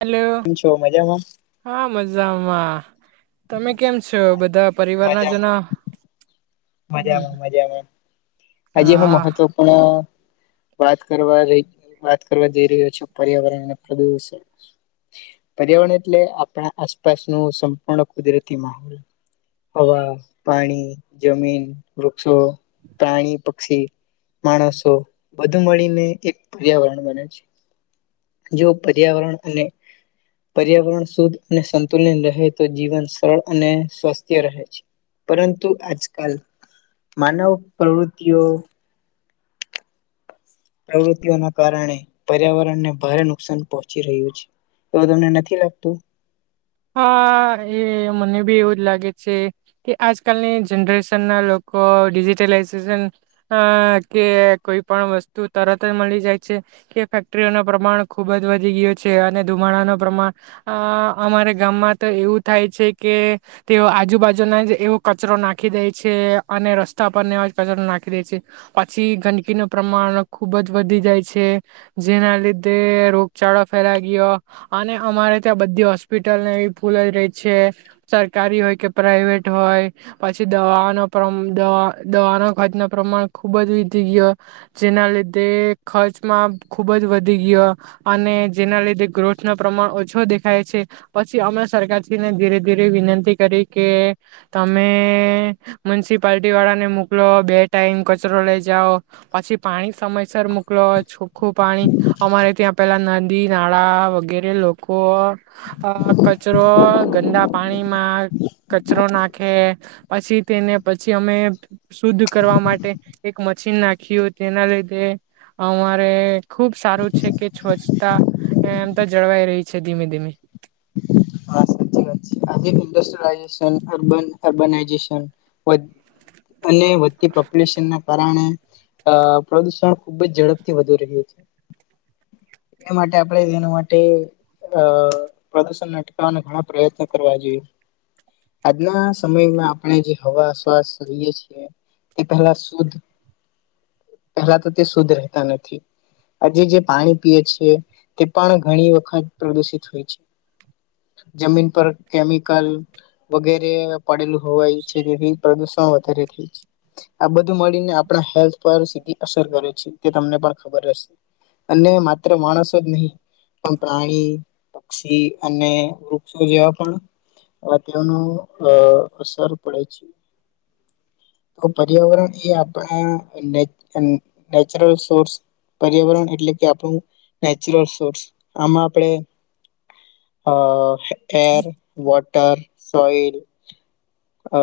Hello. કેમ છો મજામાં? હા મજામાં. હ તમે કેમ છો? બધા પરિવારના મજામાં જના મજામાં મજામાં. આજે હું હા મહત્વપૂર્ણ વાત કરવા જઈ વાત કરવા જઈ રહ્યો છુ પર્યાવરણ અને પ્રદુષણ. પર્યાવરણ એટલે આપણા આસપાસ નુ સંપૂર્ણ કુદરતી માહોલ હવા, પાણી જમીન વૃક્ષો, પ્રાણી, પક્ષી, માણસો બધુ મળીને એક પર્યાવરણ બને છે. જો પર્યાવરણ અને પર્યાવરણ શુદ્ધ અને સંતુલન રહે તો જીવન સરળ અને સ્વસ્થ્ય રહે છે. પરંતુ આજ કાલ માનવ પ્રવૃતિઓ પ્રવૃતિઓના કારણે પર્યાવરણને ભારે નુકસાન પહોંચી રહ્યું છે. એવું તમને નથી લાગતું? હ એ મને બી એવું જ લાગે છે કે આજકાલની જનરેશન ના લોકો ડિજિટલાઈઝેશન અ કે કોઈ પણ વસ્તુ તરત જ મળી જાય છે કે ફેક્ટરીઓ ન પ્રમાણ ખુબ જ વધી ગયું છે અને ધુમાડા ના પ્રમાણ અ અમારે ગામમાં તો એવું થાય છે કે તેઓ આજુબાજુના જ એવો કચરો નાખી દે છે અને રસ્તા પર ને એ જ કચરો નાખી દે છે પછી ગંદકીનું પ્રમાણ ખુબ જ વધી જાય છે. જેના લીધે રોગચાળો ફેલા ગયો અને અમારે ત્યાં બધી હોસ્પિટ ટલ એ ફૂલે જ રહી છે. સરકારી હોય કે પ્રાાઈવેટ હોય. પછી દવાઓનો પ્રમાણ દવાનો ખર્ચનો પ્રમ દવાનો ખુબજ વધી ગયો. જેના લીધે ખર્ચમાં ખુબ જ વધી ગયો અને જેના લીધે ગ્રોથનો પ્રમાણ ઓછું દેખાય છે. પછી અમે સરકારશ્રીને ધીરે ધીરે વિનંતી કરી કે તમે મ્યુનિસિપાલટી વાળા ને મોકલો બે ટાઈમ કચરો લઈ જાઓ પછી પાણી સમયસર મોકલો છોખ્ખું પાણી અમારે ત્યાં પેલા નદી, નાળા વગેરે લોકો અ કચરો ગંદા પાણીમાં કચરો નાખે પછી તેને પછી અમે શુદ્ધ કરવા માટે એક મશીન નાખ્યું તેના લીધે અમારે ખુબ સારું છે કે સ્વચ્છતા એમ તો જળવાઈ રહી છે ધીમે ધીમે. હા સાચી વાત છે. આજે ઈન્ડસ્ટ્રીલાઈજેશન અર્બન અર્બનનાઈજેશન હોય અને વધતીપોપ્યુલેશનને કારણે અ પ્રદુષણ ખુબ જ ઝડપથી વધી રહ્યું છે. એ માટે આપણે એના માટે અ પ્રદૂષણ અટકવાન ઘણા પ્રયત્ન કરવા જોઈએ. આજના સમયમાં આપણે જે હવા શ્વાસ લઈએ છીએ તે પહેલા શુદ્ધ પહેલા તો તે શુદ્ધ રહેતા નથી આજે જે પાણી પીએ છીએ તે પણ ઘણી વખત પ્રદુષિત હોય છે. જમીન પર કેમિકલ વગેરે પડેલું હોવાય છે. તેથી પ્રદુષણ વધારે થાય છે. આ બધું મળીને આપણા હેલ્થ પર સીધી અસર કરે છે. તે તમને પણ ખબર હશે. અને માત્ર માણસો જ નહીં પણ પ્રાણી, પક્ષી અને વુ સો જ્યાં પણ અ તેઓનું અ અસર પડે છે. તો પર્યાવરણ એ આપણા નેચરલ સોર્સ પર્યાવરણ એટલે કે આપણું નેચરલ સોર્સ આમાં આપણે અ એર વોટ ટર સોઈલ અ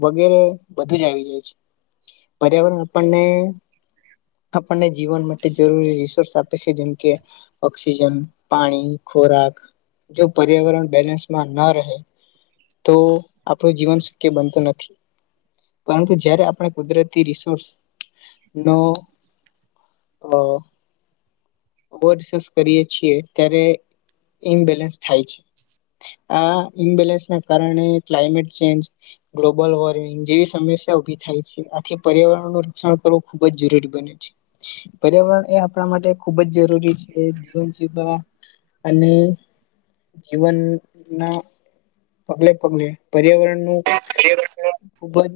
વગેરે બધું જ આવી જાય છે. પર્યાવરણ આપણને આપણને જીવન માટે જરૂરી રિસોર્સ આપે છે. જેમકે ઓક્સિજન, પાણી, ખોરાક, જો પર્યાવરણ બેલેન્સમાં ન રહે તો આપણું જીવન શક્ય બનતું નથી. પરંતુ જ્યારે આપણે કુદરતી રિસોર્સ નો હ. ઓવરસસ કરીએ છીએ, ત્યારે ઇનબેલેન્સ થાય છે. આ ઇમ્બેલેન્સ ના કારણે ક્લાયમેટ ચેન્જ ગ્લોબલ વોર્મિંગ જેવી સમસ્યા ઉભી થાય છે. આથી પર્યાવરણનું રક્ષણ કરવું ખુબ જ જરૂરી બન્યું છે. પર્યાવરણ એ આપણા માટે ખૂબ જ જરૂરી છે. જીવન જીવવા અને જીવનના પગલે-પગલે પર્યાવરણ નુ ખૂબ જ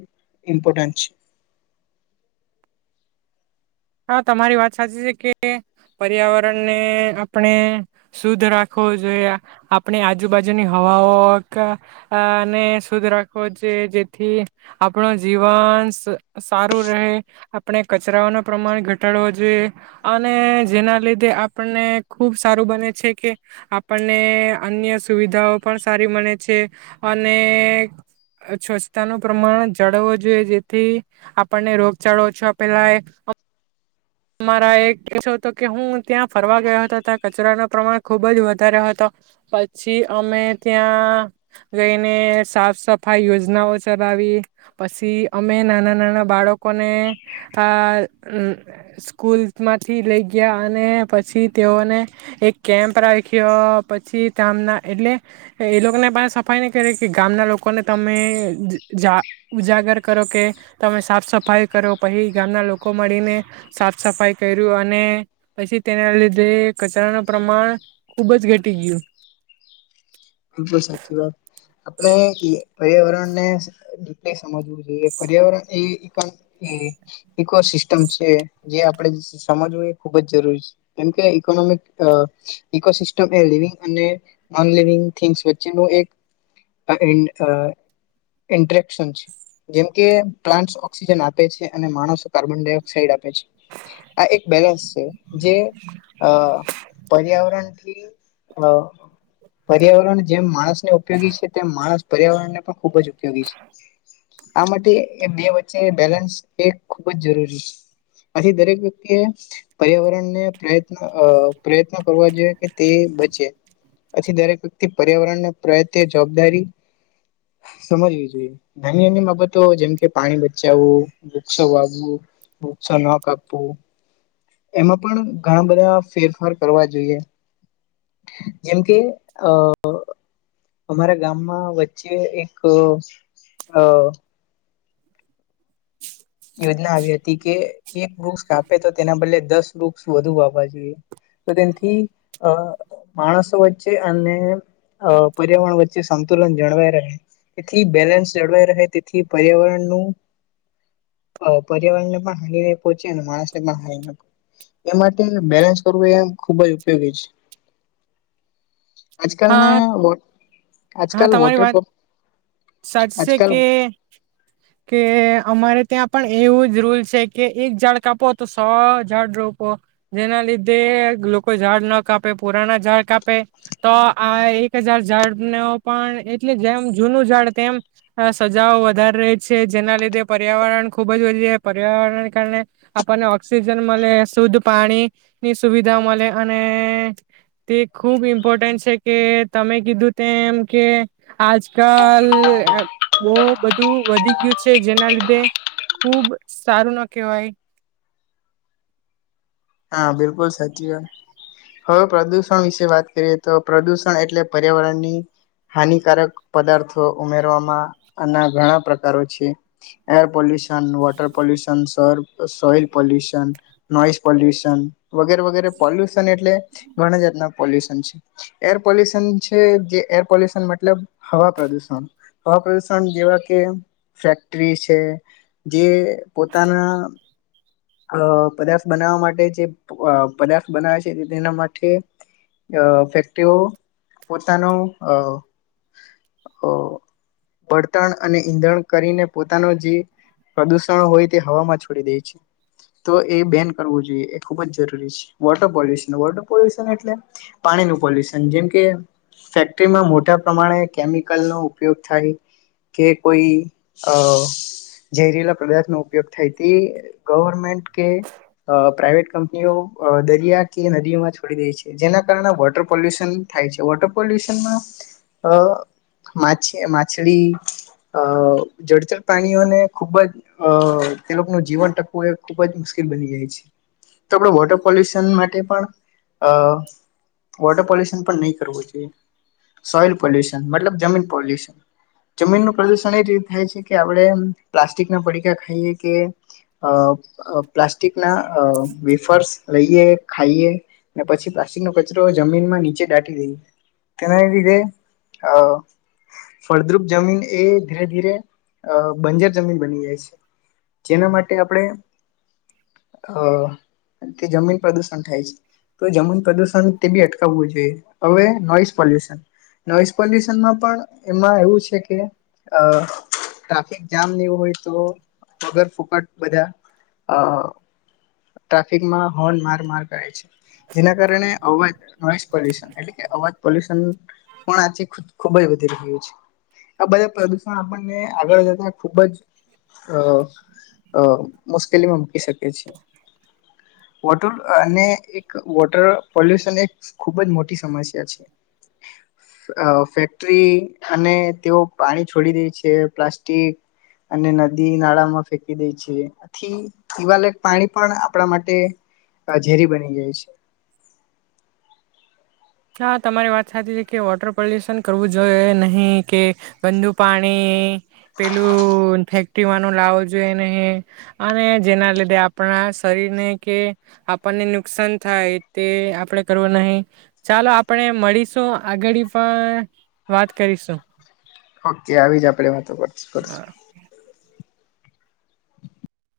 ઈમ્પોર્ટન્ટ છે. હા તમારી વાત સાચી છે કે પર્યાવરણને આપણે શુદ્ધ રાખવો જોઈએ. આપણે આજુબાજુની હવાઓ ક અ ને શુદ્ધ રાખવો જોઈએ જેથી આપણ જીવન સ સારું રહે આપણે કચરાઓનો પ્રમાણ ઘટાડવો જોઈએ અને જેના લીધે આપણને ખૂબ સારું બને છે કે આપણને અન્ય સુવિધાઓ પણ સારી મળે છે અને સ્વચ્છતાનું પ્રમાણ જાળવું જોઈએ જેથી આપણને રોગચાળો ઓછો ફેલાય અમારા એક કે છો કે હતો કે હું ત્યાં ફરવા ગયો હતા ત્યાં કચરા નો પ્રમાણ ખુબ જ વધારરે હતો પછી અમે ત્યાં ગઈને સાફ સફાઈ યોજનાઓ ચલાવી પસી અમે નાના-નાના બાળકોને આ અ સ્કૂલમાંથી લઈ ગયા અને પછી તેઓને એક કેમ્પ રાખ્યો પછી તામના એટલે એ લોકોને પણ સફાઈ નહીં કરી કે ગામના લોકોને તમે જા ઉજાગર કરો કે તમે સાફ સફાઈ કરો પહી ગામના લોકો મળીને સાફ સફાઈ કર્યું અને પછી તેના લીધે કચરાનું પ્રમાણ ખુબ જ ઘટી ગયું. બીલકુલ સાચી વાત, આપણે પર્યાવરણને સમજવું જોઈએ પર્યાવરણ એ ઈકોસિસ્ટમ છે. જે આપડે સમજવું એ ખુબ જ જરૂરી છે કેમકે ઇકોનોમિક ઇકોસિસ્ટમ એ લિવિંગ અને નોન લિવિંગ થીગસ વચ્ચેનું એક આ અ ઇન્ટરેકશન છે. જેમકે પ્લાન્ટ ઓક્સિજન આપે છે અને માણસો કાર્બન ડાયોક્સાઇડ આપે છે આ એક બેલેન્સ છે. જે અ પર્યાવરણથી અ પ ર્યાવરણ જેમ માણસ ઉપયોગી છે તેમ માણસ પર્યાવરણને પણ ખૂબ જ ઉપયોગી છે. આ માટે બે વચ્ચે બેલેન્સ એ ખૂબ જ જરૂરી. આથી દરેક વ્યક્તિએ પર્યાવરણને પ્રયત્ન અ પ્રયત્ન કરવા જોઈએ કે તે બચે આછી દરેક પર્યાવરણ પ્રયતે જવાબદારી સમજવી જોઈએ. નાની ની બાબતો જેમકે પાણી બચાવવું, વૃક્ષો વાવવું, વૃક્ષો ન કાપવું એમાં પણ ઘણા બધા ફેરફાર કરવા જોઈએ જેમ કે ખ અ અમારા ગામમાં વચ્ચે એક અ અ યોજના આવી હતી કે એક વૃક્ષ કાપે તો તેના બદલે દસ વૃક્ષ વધુ વાવા જોઈએ તો તેથી અ માણસો વચ્ચે અને અ પર્યાવરણ વચ્ચે સંતુલન જળવાઈ રહે તેથી બેલેન્સ જળવાય રહે તેથી પર્યાવરણનું અ પર્યાવરણને પણ હાનિ ન પહોંચે અને માણસને પણ હાનિ ના પોંચે એ માટે બેલેન્સ કરવું એમ ખુબ જ ઉપયોગી છે. આજકાલના હા હા આજકાલ તમારી વોટર વાત પંપ સાશી આજકાલ છે કે કે અમારે ત્યાં પણ એવું જ રૂલ છે કે એક ઝાડ કાપો તો સો ઝાડ રોપો જેના લીધે લોકો ઝાડ ન કાપે પુરાના ઝાડ કાપે તો આ એક હજાર ઝાડ નો પણ એટલે જેમ જૂનું ઝાડ તેમ સજાઓ વધારી રહી છે જેના લીધે પર્યાવરણ ખુબ જ વધી પર્યાવરણને કારણે આપણને ઓક્સિજન મળે શુદ્ધ પાણી ની સુવિધા મળે અને તે ખૂબ ઈ ઇમ્પોર્ટન્ટ છે કે તમે કીધું તેમ કે આજકાલ બો બધું વધી ગયું છે જેના લીધે ખુબ સારું ના કહેવાય. હા બિલકુલ સાચી વાત હવે પ્રદુષણ વિશે વાત કરીએ તો પ્રદુષણ એટલે પર્યાવરણની હાનિકારક પદાર્થો ઉમેરવામાંના ઘણા પ્રકારો છે એર પોલ્યુશન અન વોટર પલ્યુશન સર સોઇલ પોલ્યુશન નોઇસે પોલ્યુશન યુશન વગેરે વગેરે પોલ્યુશન એટલે ઘણા જાતના પોલ્યુશન છે એર પોલ્યુશન છે જે એર પોલ્યુશન મતલબ હવા પ્રદુષણ હવા પ્રદુષણ જેવા કે ફેક્ટરી છે જે પોતાના અલો પદાર્થ બનાવવા માટે જે પદાર્થ બનાવે છે તેના માટેઅ ફેક્ટરીઓ પોતાનો અ અ વળતણ અને ઈંધણ કરીને પોતાનું જે પ્રદુષણ હોય તે હવામાં છોડી દે છે. તો એ બેન કરવું જોઈએ એ ખૂબ જ જરૂરી છે વોટર પોલ્યુશન વોટર પોલ્યુશન એટલે પાણીનું પોલ્યુશન જેમ કે ફેક્ટરીમાં મોટા પ્રમાણે કેમિકલનો ઉપયોગ થાય કે કોઈ અ ઝેરીલા પદાર્થનો ઉપયોગ થાય તે ગવર્મેન્ટ કે પ્રાાઈવેટ કંપનીઓ અ દરિયા કે નદીઓમાં છોડી દે છે જેના કારણે વોટર પોલ્યુશન થાય છે વોટર પોલ્યુશનમાં અ માછલી અ જળચર પ્રાણીઓને ખુબ જ અ તેનું જીવન ટ કુએ ખૂબ જ મુશ્કેલ બની જાય છે તો આપણે વોટર પોલ્યુશન માટે પણ અ વોટર પોલ્યુશન પણ નહી કરવું જોઈએ સોઈલ પોલ્યુશન મતલબ જમીન પોલ્યુશન જમીનનું પ્રદુષણ એ રીતે થાય છે કે આપણે અ પ્લાસ્ટિક ના પડીકા ખાઈએ કે અ. અ પ્લાસ્ટિક ના અ વેફર્સ લઈએ ખાઈએ ને પછી પ્લાસ્ટિક નો કચરો જમીનમાં નીચે દાટી દઈએ તેના લીધે અ ફળદ્રુપ જમીન એ ધીરે ધીરે અ બંજર જમીન બની જાય છે જેના માટે આપણે અ તે જમીન પ્રદુષણ થાય છે તો જમીન પ્રદુષણ તે બી અટકાવવું જોઈએ હવે નોઈસ પોલ્યુશન નોઈસ પોલ્યુશનમાં પણ એમાં એવું છે કે અ. ટ્રાફિક જામ ને એવું હોય તો વગર ફૂક બધા અહ ટ્રાફિકમાં હોન માર માર કરે છે. જેના કારણે અવાજ નોઇસ પોલ્યુશન એટલે કે અવાજ પોલ્યુશન પણ આચે ખબઈ વધી રહ્યું છે. આ બધા પ્રદુષણ આપણને આગળ જતા ખૂબ જ અહ અહ મુશ્કેલીમાં મૂકી શકે છે. વોટર અને એક વોટર પોલ્યુશન એક ખૂબ જ મોટી સમસ્યા છે. અહ ફેક્ટરી અને તેઓ પાણી છોડી દે છે. પ્લાસ્ટિક અને નદી નાળામાં ફેક ફેકી દે છે. આથી પીવા લાયક પાણી પણ આપણા માટે અહ ઝેરી બની ગઈ છે. હા તમારી વાત સાચી છે કે વોટર પોલ્યુશન કરવું જોએ નહીં કે ગંદુ પાણી પેલું ફેક્ટરી વાનું લાવવો જોઈએ નહીં અને જેના લીધે આપણા શરીરને કે આપણને નુકસાન થાય તે આપણે કરવું નહીં. ચાલો આપણે મળીશું આગડી ફા વાત કરીશું. ઓકે આવી જ આપડે વાતો કર કરશું.